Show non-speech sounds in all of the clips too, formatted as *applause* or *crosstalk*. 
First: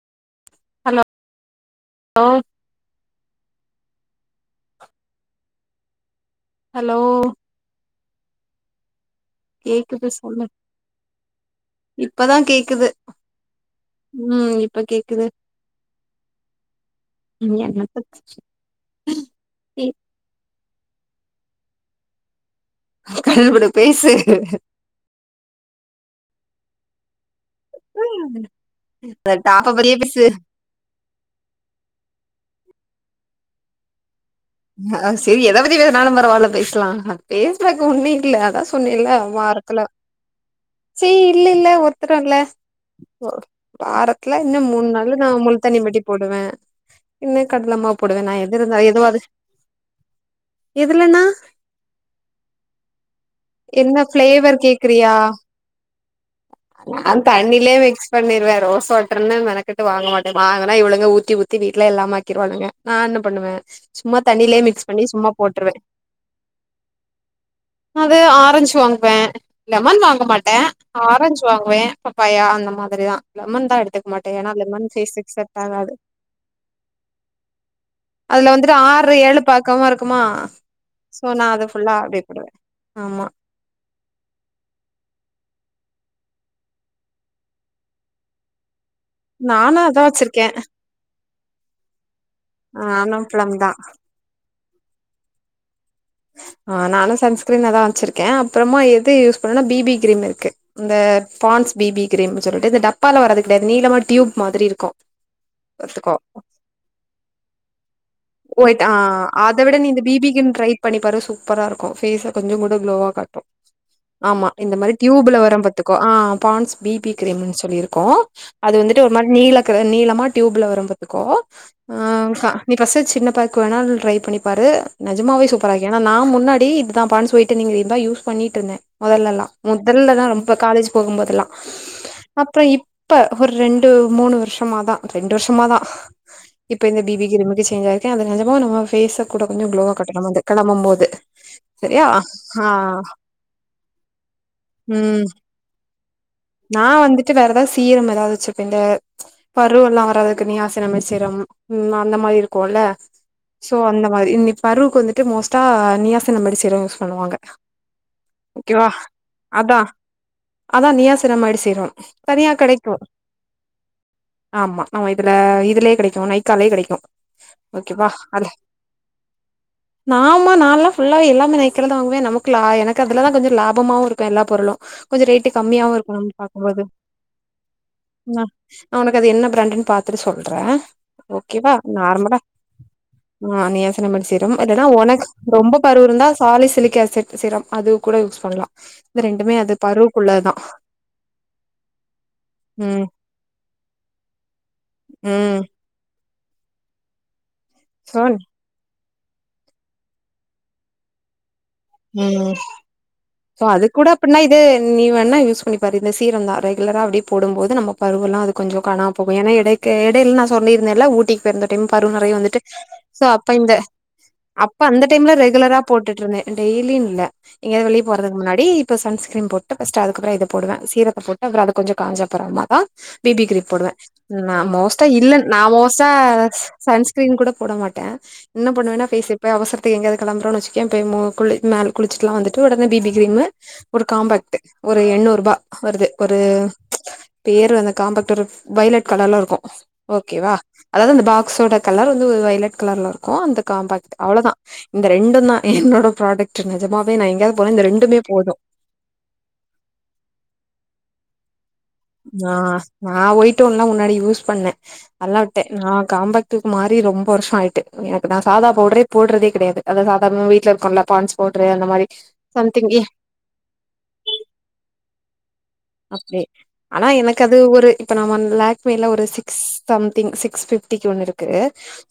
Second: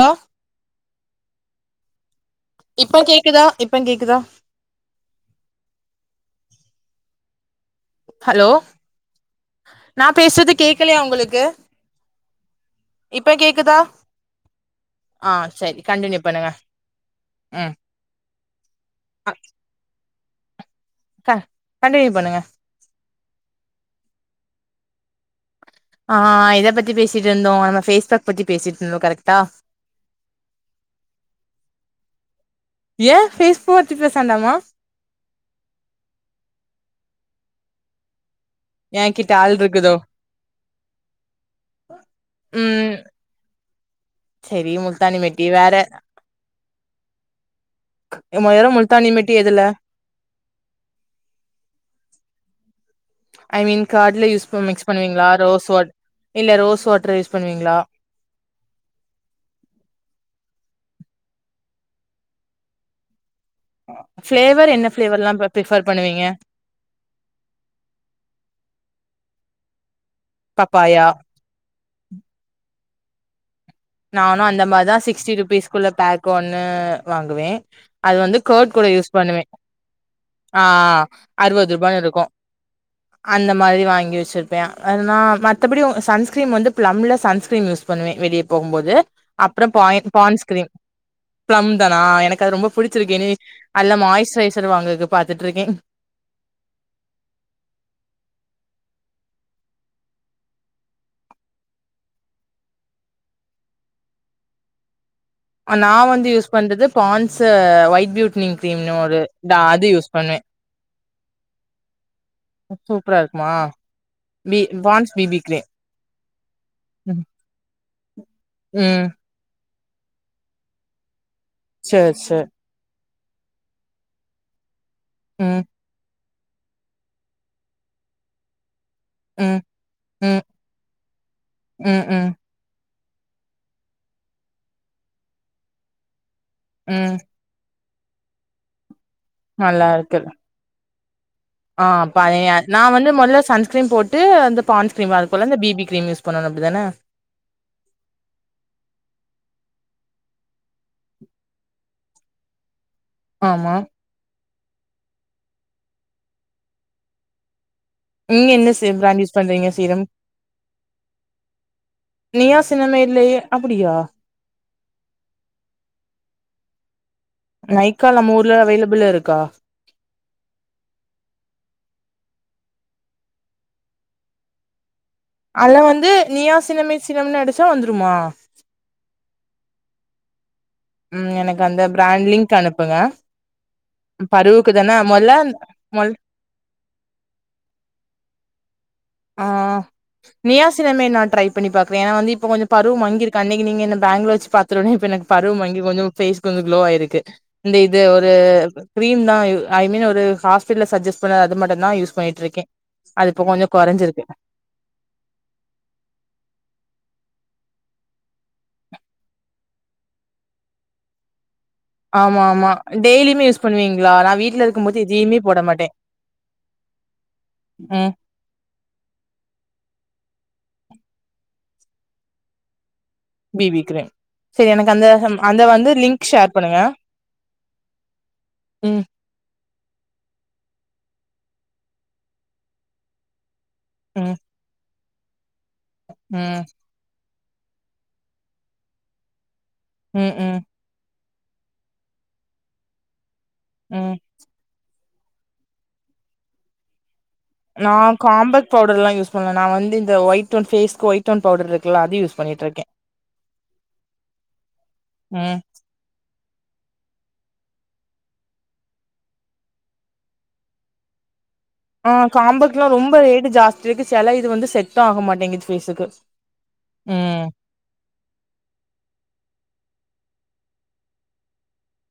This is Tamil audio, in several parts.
லோ ஹலோ லோ இப்போ கேக்குதா இப்பங் கேக்குதா ஹலோ ஹலோ நா கேக்குது சொல்லு பேசுறது கேக்லயா உங்களுக்கு இப்பதா கேக்குது இப்ப கேக்குதா ம் இப்ப கேக்குது ஆ சரி கண்டினியூ பண்ணுங்க இனி ம் என்னத்த பத்தி க கண்டின்யூ பண்ணுங்க கண்டின்யூ பண்ணு பேசு ஆ எத பத்தி பேசிட்டு இருந்தோ நம்ம பேஸ்பேக் பத்தி பேசிட்டு இருந்தோ அந்த கரெக்ட்டா டாப்ப பத்தியே பேசு ஏ பேஸ்புக் பத்தி பேசாண்டாமா ஆ சேரி எத பத்தி பேசுனாலு பரவால பேசலா பேசுறக்கு ஒன்னு இல்ல அதா சொன்னில்ல ஏங்கிட்ட ஆள் வாரத்துல இருக்குதோ ச்சி இல்ல இல்ல ஒருத்தரு இல்ல ம் வாரத்துல இன்னு சரி மூண் நாள் முல்தானி நா மெட்டி முள் வேற தாணி மெட்டி போடுவ இன்ன கடல மாவு போடுவ நா எது மொதல்ல இருந்தா முல்தானி எதுவாது மெட்டி எதுல இதுலன்னா ஐ மீன் என்ன கார்டுல யூஸ் ஃபிளேவர் மிக்ஸ் கேக்குறியா பண்ணுவீங்களா ரோஸ் வாட் இல்ல ரோஸ் வாட்டர் யூஸ் பண்ணுவீங்களா பண்ணிருவ ரோஸ் வாட்டார்ன்னு மெனக்கட்டு வாங்க மாட்ட வாங்குனா இவளுங்க ஊத்தி ஊத்தி வீட்ல இல்லாம ஆக்கிருவானுங்க நா என்ன பண்ணுவ சும்மா தண்ணிலே ஃபிளேவர் மிக்ஸ் என்ன பண்ணி சும்மா ஃபிளேவர்லா போட்ருவ ப்ரிஃபர் பண்ணுவீங்க அது ஆரஞ்சு வாங்குவ லெமன் வாங்க மாட்ட பப்பாயா ஆரஞ் வாங்குவ பப்பாயா அந்த மாதிரிதா லெமன் தா எடு நானு அந்த மாதா சிக்ஸ்டி ருபீஸ்க்குள்ள பேக் ஒன்னு வாங்குவே அது வந்து அதுல கேர்டு வந்துட்டு கூட யூஸ் ஆறு பண்ணுவே ஏழு பாக்கமா இருக்குமா ஆ சோ நா அத அறுவது ரூபா ஃபுல்லா இருக்கு அப்டியே போடுவே ஆமா அந் இந்த மாரி வாங்கி வச்சுருப்பே ஆனா மத்தபடி சன்ஸ்கிரீன் வந்து ப்ளம்ள சன்ஸ்கிரீன் யூஸ் பண்ணுவேன் வெளிய போம்போது அப்பறோ நானு அதா பான் வச்சிருக்கே பான்ஸ்கிரீம் பிளம் தானா எனக்கு அது ரொம்ப புடிச்சிருக்கு நானு இனி ப்ளம் தா அதுல மாய்ஸ்சுரைசர் வாங்கக்கு பாத்துட்டு இருக்கே ஆ நானு சன்ஸ்கிரீன் அதா வச்சிருக்க அப்றமா எது யூஸ் பண்ணும்னா பிபி கிரீம் இருக்கு இந்த பான்ஸ் பிபி கிரீம்னு சொல்லிட்டு இந்த டப்பால வரது கெடையாது நீளமா டியூப் மாதிரி இருக்கு நா பாத்துக்கோ வந்து யூஸ் பண்றது பான்ஸ்சு ஒயிட் பியூட் ஒயிட் ஆ அத விட நீ இந்த பிபி கிரீம் ட்ரை பண்ணி பாரு சூப்பரா இருக்கு பேஸ கொஞ்சோ கூட ஃகுளோவா காட் மா ஆமா இந்த மாரி டியூப்ல வரும் பாத்துக்கோ ஆ பான்ஸ் பிபி கிரீம்ன்னு சொல்லியிருக்கு அது வந்துட்டு ம் ஒரு மாரி நீல கலர் நீளமா டியூப்ல வரு பாத்துக்கோ சேர் சேர் ஸ்பெஷல் சின்ன பேக் வேணா ட்ரை பண்ணிபாரு நெஜமாவே ம் சூப்பராக்கு ஏன்னா நான் முன்னாடி இதுதான் பான்ஸ் போய்ட்டு நீங்க இதா யூஸ் பண்ணிட்ருந்த முதல்லல்லா ம் முதல்லதா ம் ரொம்ப காலேஜ் போகும்போதெல்லா ம் ம் அப்புறோ இப்ப ஒரு ரெண்டு மூணு வருஷமாதா ரெண்டு வருஷமாதா இப்ப இந்த ம் பிபிக்ரீம்க்கு சேஞ்சு ஆயிருக்க அது நெஜமே நம்ம பேஸ் கூட கொஞ்சோ நல்லா க்ளோவா இருக்கு காட்டு நம்ம கெளம்பும்போது ஆ பழைய ன் வந்து மொதல்ல சன்ஸ்கிரீம் போட்டு அந்த ம் பான்ஸ்கிரீம் அதுக்குள்ள இந்த பிபி கிரீம் யூஸ் பண்ணணு நா அப்டிதான வந்துட்டு வேற ஏதாது சீரம் ஏதாவது வச்சிருப்பீங்க பரு எல்லா வராதுக்கு நீயாசனமைச்சீரம் அந்த மாரி இருக்குல்ல ஆமா சோ அந்த இனி பருக்கு வந்துட்டு மோஸ்டா நீயாசனம்படி சீரம் யூஸ் பண்ணுவாங்க நீங்க என்ன ஓகேவா சீ பிராண்ட் யூஸ் பண்றீங்க அதா சீரம் அதா நீயாசனமைடி சீரம் தனியா நீயா கடைக்கு சினமேட்லயே அப்டியா ஆமா நம்ம இதுல இதுலே கெடைக்கு நைக்காலே கிடைக்கு நைக்கா நம்மூர்ல அவைலபிள் இருக்கா ஆமா நால்லா ஃபுல்லா எல்லாமே நைக்கால தா வாங்குவே நமக்கு எனக்கு அதுலதா கொஞ்சோ லாபமாவு இருக்கு எல்லா பொருளு கொஞ்ச ரேட்டு அதுல கம்மியாவு வந்து இருக்கு நமக் நீயா பாக்கும்போது சினமேட் சீரம்னு அடிச்சா வந்துருமா அ நா உனக் அது என்ன ப்ராண்டுன்னு பாத்துட்டு சொல்றே ம் ஓகேவா *unintelligible* நார்மலா லிங்க் அனுப்புங்க ஆ நியாசினமடு சீரம் பருவுக்கு அது தா தான ஒனக் மொதல்ல ரொம்ப பரு மொல் இருந்தா சாலிசிலிக் ஆசிட் சிரம் அது கூட யூஸ் பண்ணலா இது ரெண்டுமே ஆ அது பரு நியாசினமே நா ட்ரை பண்ணி பாக்கறே ஏனா வந்து இப்ப கொஞ்சோ பரு ம் மங்கிருக்கு அன்னைக்கு நீங்க என்ன பேங்குல வெச்சு பாத் துருன்னே இப்ப எனக்கு பரு ம் மங்கி கொஞ்சோ ஃபேஸ் கொஞ்சோ க்ளோ ஆய்ருக்கு இந்த இது சோ ஒரு க்ரீம் தா யு ஐ மீன் ஒரு ஹாஸ்பிட்டல்ல சஜ்ஜெஸ் பண்ணது அது மட்டுந்தா யூஸ் ம் பண்ணிட்ருக்கே அது இப்ப சோ கொஞ்சோ அது கூட கொறஞ்சிருக்கு அப்பிட்னா இது நீ வேணா யூஸ் பண்ணி பாரு இந்த சீரம் தா ரெகுலரா அப்டியே போடும்போது நம்ம பருவெல்லா அது கொஞ்ச காணாம போகு ஏனா எடைக்கு எடைல் நா சொல்லீர்ந்தேல்ல ஊட்டி போய்ர்ந்த டைம் பரு நெறைய ஆமா வந்துட்டு ஆமா சோ டெய்லியுமே அப்ப யூஸ் இந்த பண்ணுவீங்களா நா வீட்ல அப்ப இருக்கும் போது அந்த டைம்ல எதையுமே போட ரெகுலரா மாட்டே போட்டுட்ருந்தே இன் டெய்லியு இல்ல எங்யாது வெளிய ம் போற துக் முன்னாடி இப்ப சன்ஸ்கிரீன் போட்டு ஃபஸ்ட்டு அதுக்கப்றோ இத போடுவே சீரத்த போட்டு அப்றோ அது கொஞ்சோ காஞ்ச அப்பறமா தா பி பி க்ரீம் போடுவே நா செரி எனக்கு மோஸ்ட்டா அந்த இல்ல நா அந்த வந்து மோஸ்ட்டா லிங்க் ஷேர் பண்ணுங்க சன்ஸ்கிரீன் கூட போட மாட்டே என்ன ம் பண்ணுவேனா ஃபேஷியல் இப்ப அவசரத்துக் எங்யாது கெளம்புறோன் வெச்சிக்யே போய் மோ குளி மேல் குளிச்சுட்டுல்லா வந்துட்டு உடனே பி பி கிரீமு ஒரு ம் காம்பேக்ட்டு ஒரு எண்ணூர்ருபா வருது ஒரு ம் பேரு வந்து காம்பேக்ட் ஒரு வைலட் கலர்ல இருக்கு ம் ஓகேவா ம் அதாவ்து அந்த பாக்ஸோட கலர் வந்து ஒரு வைலட் கலர்ல இருக்கு அந்த காம்பேக்ட் ம் அவ்ளதா இந்த ரெண்டுந்தா என்னோட ப்ராடக்ட் நெஜமாவே நா எங்யாத் நா காம்பெக்ட் பவுடரல்லா யூஸ் பண்ல நா வந்து இந்த ஒய்ட் ஒன் ஃபேஸ்க்கு ஒய்ட் ஒன் பவுடர்ருக் ஆ நா ஒய்டோன்லா முன்னாடி யூஸ் பண்ணே அதலா ம் விட்டே நா காம்பேக் ட்டுக்கு மாரி ரொம்ப வர்ஷோ ஆயிட்டு எனக்கு நா சாதா பவுட்ரே போட்றதே கெடையாது அது சாதாரணமா வீட்லருக்குல்ல பான்ஸ் பவுட்ரே அந்த மாரி ஆ காம்போக்ட்லா சம்திங் ஏ ரொம்போ ரேட்டு ஜாஸ்தி இருக்கு செல இது வந்து செட்டு ஆக மாட்டிங்குது அப்டி ஆனா எனக்கு அது ஒரு இப்ப நா ஒன் லேக் மேல ஒரு சிக்ஸ் சம்திங் சிக்ஸ் ஃபிஃப்டிக்கு ஒன்னுருக்கு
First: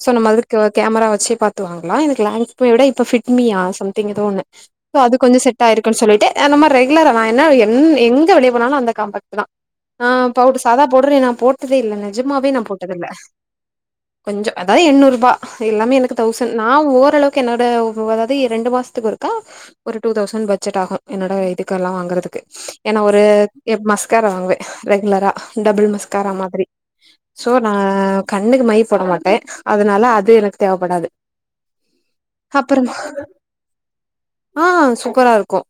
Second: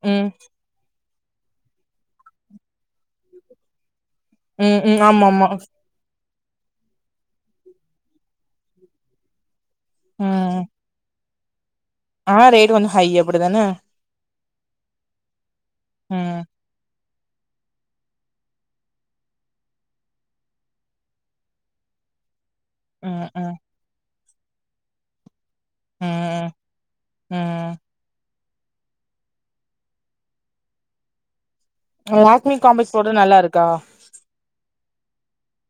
சோ ம் நம்ம அதுக்கு கேமரா வச்சு பாத்து வாங்கலா எனக்கு லேக்மீய விட இப்போ ஃபிட்மியா சம்திங் எதோ ஒன்னு ம் சோ ம் அது ஆமா கொஞ்ச ஆமா செட்டாயிருக்கு சொல்லீட்டு அ நம்ம ரெகுலரா நா என்ன எங் எங்க வெளிய எப்பனாாலு அந்த காம்பெக்ட்டு தா அ பவுட்ரு ம் சாதா பவுட்ரு நா போட்டதே இல்ல ஆ நெஜமாவே நா ரேட் கொஞ்சோ ஹை போட்டதில்ல அப்டிதான கொஞ்சோ அதாவ்து எண்ணூர்ருபா எல்லாமே எனக்கு ம் தௌசண் நா ஓரளவு க்கு என்னோட ஒவ் வ் அதாவ்து எ ரெண்டு மாஸ்த்துக் ஒருக்கா ஒரு டூ தௌசண் பட்ஜெட் ஆகு என்னோட இதுக்கெல்லா வாங்கறதுக்கு ஏனா ஒரு ம் ம் எ மஸ்காரா வாங்வே ரெகுலரா டபுள் மஸ்காரா ம் மாதிரி சோ நா ம் கண்ணுக்கு மை போட மாட்டே அதுனால அது எனக்கு தேவப்படாது லேக்மீ காம்பெக்ட் அப்புறமா பவுட்ரு நல்லாருக்கா ஆ சூப்பரா இருக்கு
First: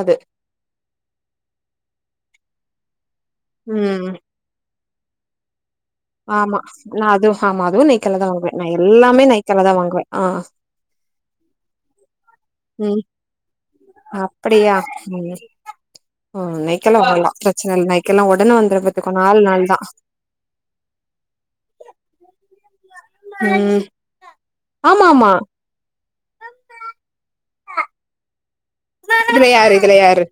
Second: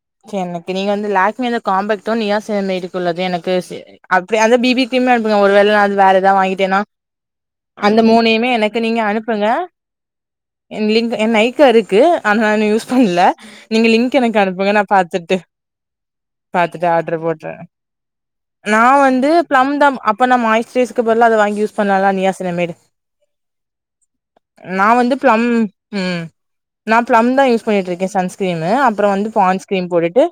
அது எனக்கு நீங் வந்து லேக்மீல காம்பெக்ட்டு நியாசெனைடுக்குள்ளது எனக்கு சே ம் அப் டி அதே பி பி க்ரீமே அனுப்புங்க ஒருவேள அது வேற எதா ஆமா வாங்கிட்டேன்னா நா அதுவு ஆமா அதுவு அந்த நைக்கால தா மூணயுமே வாங்குவே நா எனக்கு நீங்க எல்லாமே அனுப்புங்க நைக்கால தா வாங்குவே ஆ எ லிங்க் எ நைக்கா இருக்கு ஆனா நா யூஸ் ம் பண்ல நீங்க லிங்க் எனக்கு அனுப்புங்க நா நீங்க பாத்துட்டு ம் பாத்துட்டு நைக்கெல ஆர்டர் வரலா போட்றே பிரச்சன இல்ல நைகல்லா உடனே வந்துரு பாத்துக்கோ நால் நாள்தா இப்ப நம்ம மாய்ஸ் ரேஸ்கு பதிலா அத வாங்கி யூஸ் பண்லால நியாசினமேடு ம் நா ஆமா வந்து ஆமா பிளம் ம் நா பிளம் தா யூஸ் பண்ணிட்டு இருக்கே சன்ஸ்கிரீனு அப்றோ வந்து இதுல பான்ஸ் யாரு கிரீம் இதுல போட்டுட்டு யாரு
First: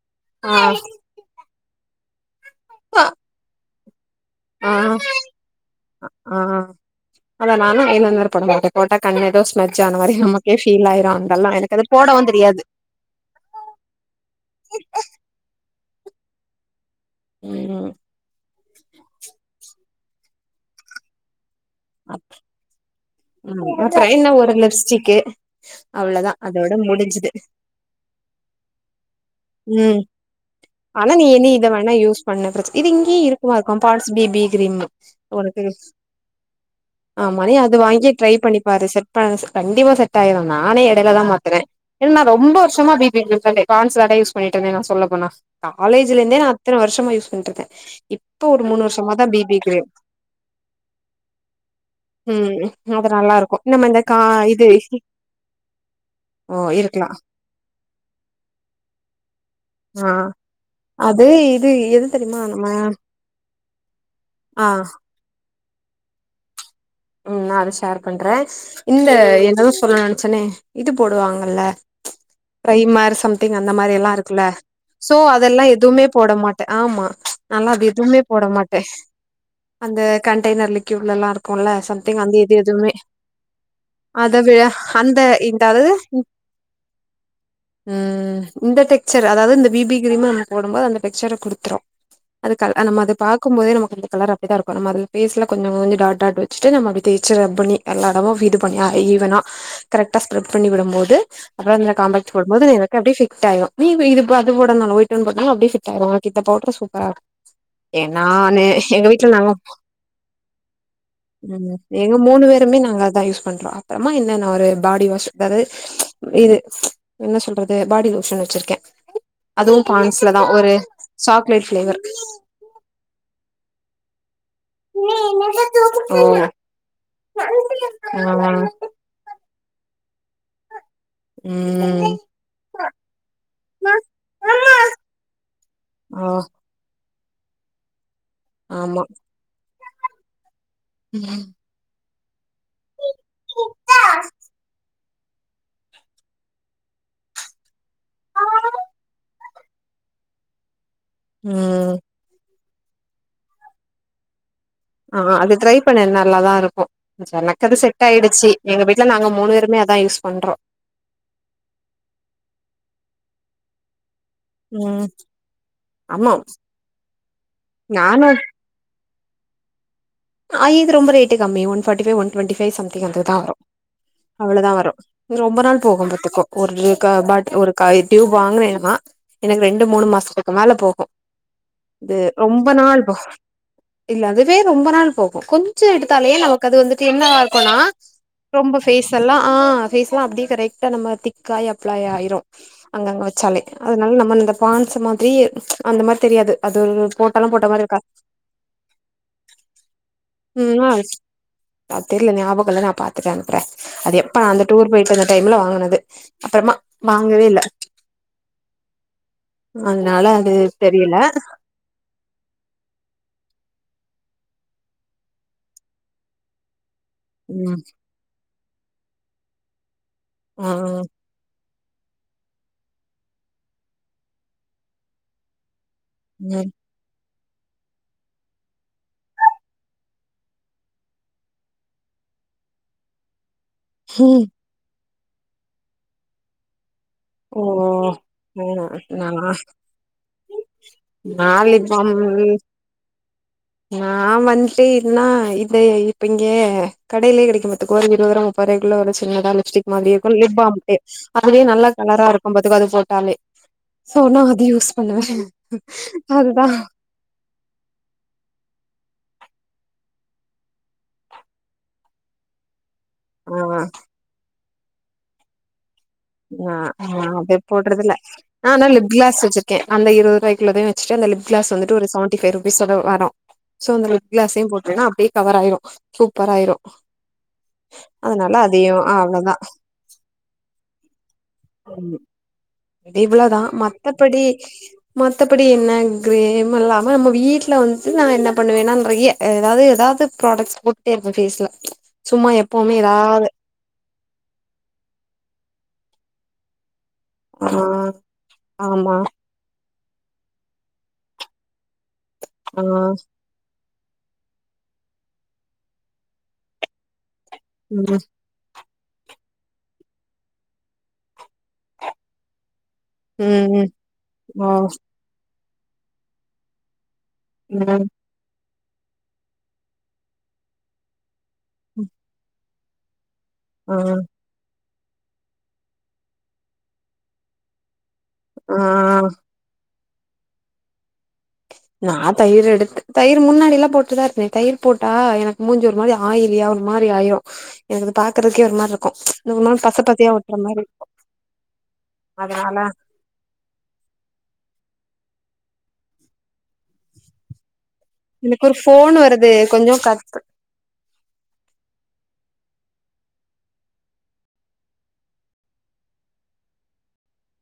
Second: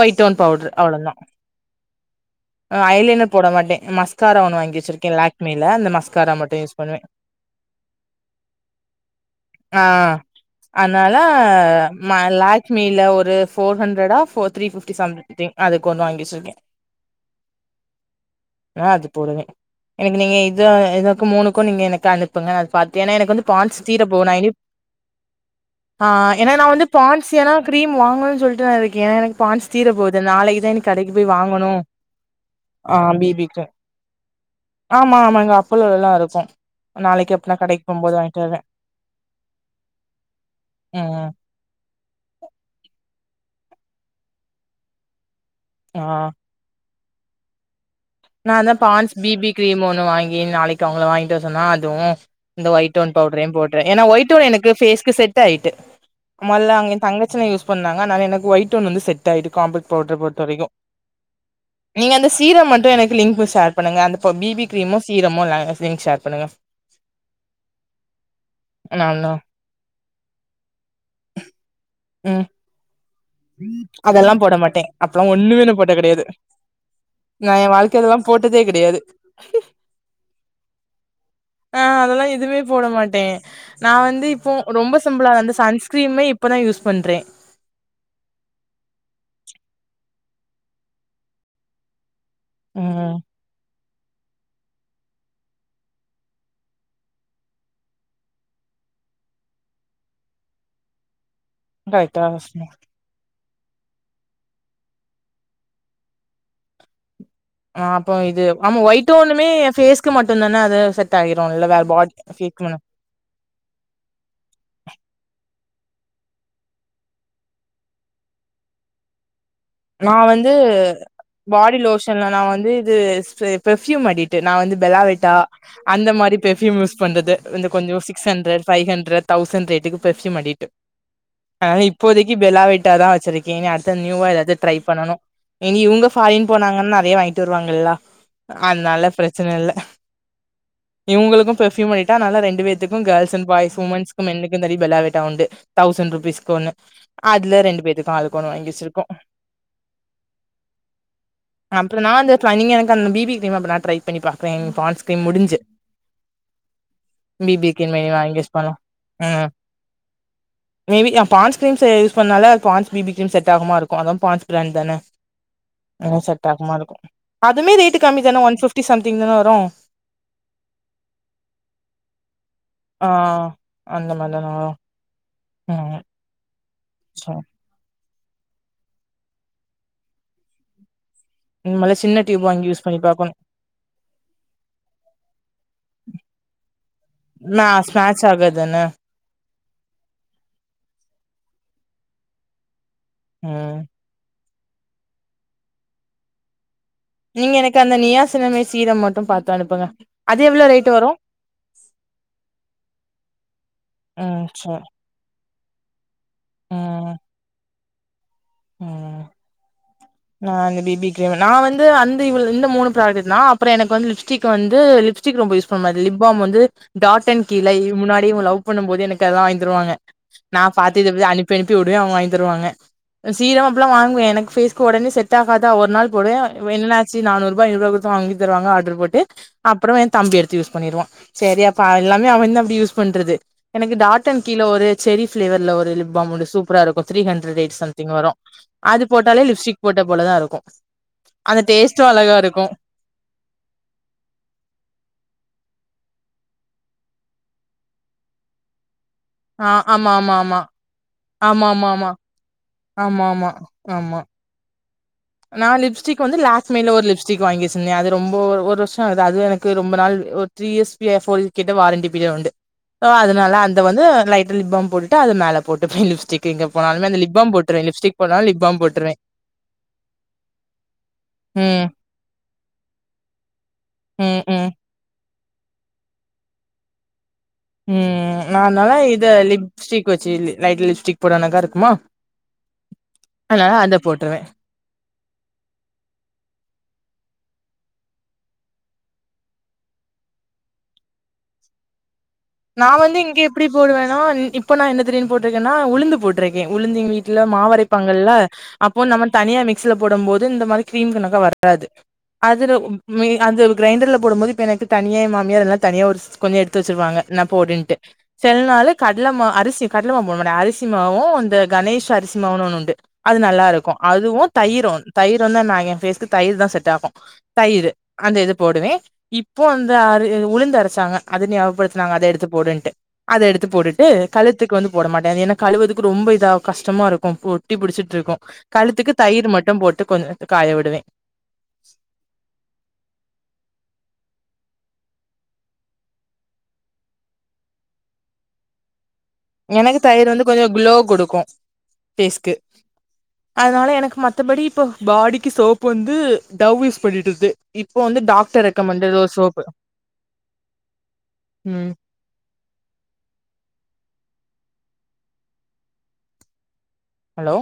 ஒய்டோன் ஆ பவுடரு அவ்ளதா ஐலைனர் போட மாட்டே மஸ் மஸ்கார ஒன்னு ஆ வாங்கி வச்சிருக்கே லாக்மில இந்த மஸ்கார ஆ மட்டு யூஸ் பண்ணுவே அத நானு ஐலனர் போட மாட்டே போட்டா கண்ணு எதோ ஸ்மெஜ் ஆ ஆன மாரி நமக்கே ஃபீல் ஆயிரு அதெல்லா எனக்கு அது போடவு தெரியாது மீல ஒரு ஃபோர் ஹண்ட்ரடா போர் த்ரீ ஃபிப்டி சம்திங் அதுக்கு ஒன்னு வாங்கி வச்சுருக்கே ம் ஆனா அது போடுவே எனக்கு நீங்க இத எனக்கு மூணுக்கு நீங்க எனக்கு அனுப்புங்க அத பாத்தே ஏன்னா எனக்கு வந்து ம் பான்ஸ் தீர அப்புற போது என்ன நா இனி ஒரு லிப்ஸ்டிக்கு ஆ அவ்ளதா ஏனா நா அதோட வந்து பான்ஸ் முடிஞ்சுது ஏனா கிரீம் வாங்குன சொல்லி இருக்கு ஏன்னா எனக்கு பான்ஸ் தீர ம் போது நாளைக்குதா எனக்கு ஆனா கடைக்கு நீ போய் இனி இத வாங்கணு வேணா யூஸ் பண்ண பிரச்ச இது ஆ இங்கேயே இருக்குமா பிபிக்கு இருக்கு பாட்ஸ் பிபி கிரீம் ஆமா ஆமாங்க உனக்கு அப்பலோல்லலா இருக்கு நாளைக்கு எப்னா கடைக்கு போனு நீயு ட்ரை பண்ணிப்பாரு செட் ஆகு கண்டிபா செட் ஆயிரு நானே இடைல தா ம் மாத்துனே என்ன நா ரொம்ப வருஷமா பிபின் யூஸ் பண்ற கான்சென்டா யூஸ் பண்ணிட்டு இருந்தே நா சொல்லப்போனா ஆ காலேஜ்ல இருந்தே நா இத்தன வருஷமா யூஸ் பண்ட்ருக்க நா தா பான்ஸ் பிபி கிரீம் ஒன்னு வாங்கி நாளைக்கு அவங்கள வாங்கிட்டு வர சொன்னா அதுவு இந்த ஒயிட் ம் அது டோன் நல்லா பவுடரயு இருக்கு போட்ருவ நம்ம இந்த ஏன்னா கா ஒய்ட்டு இது எனக்கு ஃபேஸ்க்கு செட் ஆய்ட்டு ஓ மல்ல அங்க எ இருக்கலா தங்கச்சின யூஸ் பண்ணாங்க அனால எனக்கு ஒயிட் ஒன் வந்து செட் ஆயிட்டு காம்பக்ட் ஆ பவுடர் பொறுத்த வரைக்கு அது இது எது தெரிமா நம்ம எனக்கு லிங்க் ஷேர் பண்ணுங்க அந்த பிபி ஆ கிரீமு சீரமு லிங்க் ஷேர் பண்ணுங்க ம் நா அத ஷேர் பண்ற இந்த நானும் எதோ சொல்ல நெனச்சனே இது போடுவாங்கல்ல ம் பிரைமர் சம் அந்த மாரியல்லா அதெல்லா இருக்குல்ல போட மாட்டே சோ அப்பல்லா ஒண்ணுமே அதெல்லா நா போட்டது எதுமே கெடையாது போட மாட்ட ஆமா நா எ நாலா வாழ்க்கைல அதெல்லா எதுமே போட்டதே கிடையாது அந்த கண்டைனர் லிக்யூடுலல்லா இருக்குல ஆ அதெல்லா எதுமே போட மாட்டே நா வந்து அத இப்போ விட ரொம்ப சிம்பிளா அந்த இந்த அதாவது சன்ஸ்கிரீமு இப் இப்பதா யூஸ் பண்றே ம் இந்த டெக்சர் அதாவது இந்த பிபி கிரீம நம்ம போடுபோது அந்த டெக்சர குடுத்துரு அதுக்கு அது நம்ம அது ம் பாக்கு போதே நமக்கு அந்த கலர் அப்டிதா இருக்கு அதுல ஃபேஸ்ல கொஞ்சோ கொஞ்சோ டாட் டாட் ஃபர்ஸ்ட் நம்ம அது தேச்சு ரப் பண்ணி எல்லா இடமு இது பண்ணி ஈவனா கரெக்டா ஸ்ப்ரெட் பண்ணி விடும் போது அப்றோ அந்த கரெக்டா காம்பக்ட் போடு சொன்ன. போது அப்டிபிட் ஆயிரு நீ இது அது போடனாலு ஒயிட் ஒன் போட்டாலு அப்டிபிட் ஆயிடு உனக்கு இந்த பவுடர் சூப்பரா இருக்கு அ அப்போ இது ஆமா ஒய்ட் ஒன்னுமே ஃபேஸ்க்கு மட்டு தான அது செட் ஆ ஆகிருல்ல வேற பாடி எங்க மூணு பேருமே ஃபேக்குனு நாங்க அதா யூஸ் பண்றோ அப்புறமா என்னென்ன ஒரு பாடிவாஷு அதாது இது என்ன சொல்றது பாடிலோஷன் வச்சிருக்கே அதுவு நா பாண்ட்ஸ்ல தா வந்து ஒரு சாக்லேட் பாடி ஃபிளேவர் லோஷன்ல நா வந்து இது ஃபே பெர்ஃப்யூம் அடிட்டு நா வந்து பெல்லாவேட்டா அந்த ஓ மாரி பெர்ஃப்யூம் யூஸ் பண்றது இந்த கொஞ்சோ சிக்ஸ் ஆ ஹண்ட்ரட் ஃபை ஹண்ட்ரட் தௌசண் ரேட்டுக்கு பெர்ஃப்யூம் அடிட்டு அதனால ம் இப்போதைக்கு பல்லாவிட்டதா வச்சிருக்கேன். இன்னெம் அடுத்து நியூவா ஏதாவது. ட்ரை பண்ணணு எங்க இவுங்க ஓ ஃபாரின் போனாங்கன்னா அதே வாய்ங்ட்டு வருவாங்கல்லா அதுனால ஆமா ஃபிர பிரச்சன இல்ல இவுங்குளுக்கு இப்ப சிம் பண்ணிட்டா நல்லா ரெண்டுவேத்துக்கு கேல்ஸ் அண்ட் பாய்ஸ் உமன்ஸ்க்கு மென்னுக்கு தனி பெல்லாவேட்டா உண்டு தௌசண் ருபீஸ்க்கு ஒன்னு அதுல ரெண்டுபேதுக்கு ஆளுக்கொன்னு வாங்கி வச்சிருக்கோ ம் அப்புறோ நா வந்து தனியா எனக்கு அந்த பி பி கிரீம் அப்ப நா ட்ரை பண்ணி பாக்குறே பான்ஸ் ஆ கிரீம் அது முடிஞ்சு ட்ரை பண்ண நல்லாதான் இருக்கும் பி எனக் பி அது கிரீம் இனி வாங்கி செட்டாய்டுச்சு யூஸ் பண்ணலா எங்க வீட்ல நாங்க ம் மூணு பேருமே அதா யூஸ் பண்றோ மேபி நா பான்ஸ் க்ரீம்ஸு யூஸ் பண்ணால அது பான்ஸ் பி பி க்ரீம் செட்டாகுமா இருக்கு அதா பாத்து ம் ஆமா அதுமே ரேட்டு கம்மி நானு தான ஒன் பிப் டி சம்திங் தான வரும் ஆ இது ரொம்ப ரேட்டு கம்மி one forty five one twenty five something ஆ அதுதா வரு அந்த மாரி தான அவுளதா வரு இது ரொம்ப நாள் ம் போகும்பாத்துக்கோ ஒரு சரி காபாட்ல் ஒரு கைடியூப் வாங்குறேன்னா எனக்கு ரெண்டு மூணு மாசத்துக்கு மேல போகு இனிமேலு இது சின்ன டியூப் வாங்கி ரொம்ப யூஸ் பண்ணி நாள் போ பாக்கணு இல்ல அதுவே ரொம்ப நாள் போகும் கொஞ்சம் எடுத்தாலேயே நமக்கு அது வந்துட்டு என்னவா மே இருக்கும்னா ஸ்மேட்ச் ரொம்ப ஆகாதுதான பேஸ் இப்பெல்லா ஃபேஸ்லா அப்டியே கரெட்டா நம்ம திக்காயி அப்ளை ஆயிரு அங்கங்க வச்சாலே அது ம் அதுனால் நம்மன் இந்த பான்ஸு மாதிரி அந்த மாரி தெரியாது அது ஒரு போட்டாலு நீங்க போட்ட எனக்கு மாரி அந்த இருக்கா நியாசின்னமை சீரம் மட்டு பாத்து அனுப்புங்க அது எவ்ளோ மீடிமா ரேட் வரு வந்துஸ் அது தெரில ஞாபகோ இல்ல நா பாத்துட்டு அனுப்புற அது எப்ப ம் நா அந்த சரி டூர் போய்ட்டு வந்த டைம்ல வாங்குனது அப்புறமா ம் வாங்கவே இல்ல ம் அன்னால நா அந்த பி பி கிரீமு நா வந்து அந் இதே இவுளோ இந்த மூணு ப்ராடக்ட்னா அப்புறோ எனக்கு வந்து லிப்ஸ்டிக் வந்து லிப்ஸ்டிக் ரொம்ப யூஸ் பண்ண மாதிரி லிப்பாம் வந்து டாட்டன் கீ லா ம் இதுக்கு முன்னாடி இவங்க லவ் பண்ணும்போது எனக்கு அதெல்லாம் வாங்கி தருவாங்க ஆ நான் பாத்து இதுஇது அனுப் பென்னிப்புடுவேன் அவங்க வாங்கித்தருவாங்க சீரம் அப்பெல்லா வாங்குவேன் எனக்கு ஃபேஸ் உடனே செட்டாகாதா ஒர்நாள் போலயா இப்ப ம் என்னாச்சு நானூருபா ஐநூர்வா குடுத்து வாங்கி தருவாங்க ஆர்ட்ரு போட்டு அப்பறம் என் தம்பி எடுத்து யூஸ் பண்ணிருவான் செரி அப்ப எல்லாமே அவன் வந்து அப்டி யூஸ் பண்றது எனக்கு டாட்டன் ம் கீழ ஒரு செரி ஃபிளேவர்ல ஒரு லிப்பாம் ஒன்னு சூப்பரா இருக்கு த்ரீ ஹண்ட்ரட் ஓ ரேட் சம்திங் வரும் ஆ அது நா போட்டாலே லிப் போட்டபோலதா இருக்கு அந்த டேஸ்ட்டு லாலிபம் அழகா இருக்கு நா மன்த்லி என்னா இதா இப்ப இங்க கடையிலயே கெடைக்கும் மது கோ ஒரு விதரம் வரைக்குள்ள ஒரு சின்னதா ஆ லிப்ஸ்டிக் ஆமா மாதிரி ஆமா இருக்கு ஆமா லிப்பாமுட்டு அதுவே ஆமா ஆமா நல்லா ஆமா கலரா இருக்குபாதுக்கோ அது ஆமா போட்டாலே ஆமா ஆமா சோ நா அது யூஸ் பண்ணுவே நா லிப்ஸ்டிக் வந்து அதுதா லாக்மீல ஒரு லிப்ஸ் ஸ்டிக் வாங்கி வச்சிர்ந்தேன் அது ரொம்போ ஒரு வர்ஷோ ஆகுது அது எனக்கு ரொம்ப நாள் ஒரு த்ரீ இயர்ஸ்பிய ஃபோல் கிட்ட வாரண்டி பீரியட் உண்டு சோ அதுனால ஆ அத வந்து லைட்டு லிப்பாம் போட்டுட்டு அத மேல போட்டுப்பே லிப்ஸ்டிக் எங்க நா போனாலுமே அந்த நா லிப் பாம் அதே போட்ருவே போட்றதில்ல லிப்ஸ்டிக் போட்னாலு லிப் நா பாம் ஆனா போட்ருவே லிப்கிளாஸ் வச்சிர் கே அந்த இருவதுருவாய் குள்ளதையு வச்சுட்டு அந்த லிப் கிளாஸ் ம் வந்துட்டு ஒரு சவன்ட்டிஃபை ருபீஸ்லதா வரு சோ அந்த ம் ம் லுப்கிளாஸயு போட்ருங்க அப்டியே கவர்ராயிரு சூப்பராயிரு ம் நா அதுனால ஆ இத அவ்ளோதா லிப்ஸ்டிக் வச்சு லைட் லிப்ஸ்டிக் போடனக்கா இருக்கு இவ்ளதா அத போட்ருவே மத்தபடி மத்த படி என்ன கிரேம் இல்லாம நம்ம வீட்ல வந்துட்டு நா என்ன பண்ணுவேணா நறைய எதாவ்து எதாவ்து ப்ராடக்ட்ஸ் போட்டுட்டே இருப்பே ஃபேஸ்ல சும்மா நா எப்பவுமே வந்து இங்க ஏதாவது எப்டி போடுவேன்னா இப்ப நா என்ன திடீனு போட்ருக்கேன்னா உளுந்து போட்ருக்கே உளுந்து எங்க வீட் வீட்ல ஆ மாவரைப்பாங்கல்ல அப்போ ஆமா நம்ம தனியா மிக்சில போடும் போது இந்த மாரி க்ரீம் கணக்கா வராது அதுல ஆ மே அந்த கிரைண்டர்ல போடும் போது இப்ப எனக்கு தனியே எ மாமியார் எல்லா தனியா ஒரு ஸ் கொஞ்சோ எடுத்து வச்ருவாங்க நா போடுன்டு ம் செலநாளு கடலமா அரிசி கட்லமாவு போட மாட்டே அரிசி மாவூ அந்த கணேஷ் அரிசி மாவுன்னு ஒன்னு உண்டு அது ம் ம் நல்லாருக்கூ அதுவு ஓ தயிரு தயிருந்தா நா ஏ ஃபேஸ்க்கு தயிர் தா செட் ஆகு தயிரு ம் அந்த இது போடுவே இப்போ அந்த அ உளுந்து அரச்சாங்க அது நா நாங்க அத எடுத்து போடுன்ட்டு அத எடுத்து ஆ போட்டுட்டு கழுத் கழுத்துக்கு வந்து போட மாட்டே அது ஏன்னா கழுவதுக்கு ரொம்ப இதா கஷ்டமா இருக்கூ ஒட்டி புடிச்சிட்ருக்கூ கழுத்துக்கு ஆ தயிர் மட்டு போட்டு கொங்ச காய விடுவே நா தயிர் எடுத்து தயிர் முன்னாடி எல்லா போட்டுதான் இருந்தேன் தயிர் போட்டா எனக்கு மூஞ்சி ஒரு மாரி ஆயிலியா ஒரு மாரி ஆயிரு எனக்கு பாக்கறதுக்கே ஒரு மாரி இருக்கு ஒரு மாரி எனக்கு பச தயிர் பசையா வந்து ஒட்டுற கொஞ்சோ மாரி குளோ இருக்கு. கொடுக்கு பேஸ்க்கு அதனால அதனால எனக்கு மத்தபடி இப்போ பாடிக்கு சோப் வந்து டவ் யூஸ் பண்ணிட்டு இருந்தேன் இப்போ வந்து எனக்கு டாக்டர் ஒரு ரெக்க மென்டர் ஃபோன் எதோ ஒரு வருது சோப்பு கொஞ்சோ கட் ம் ஹலோ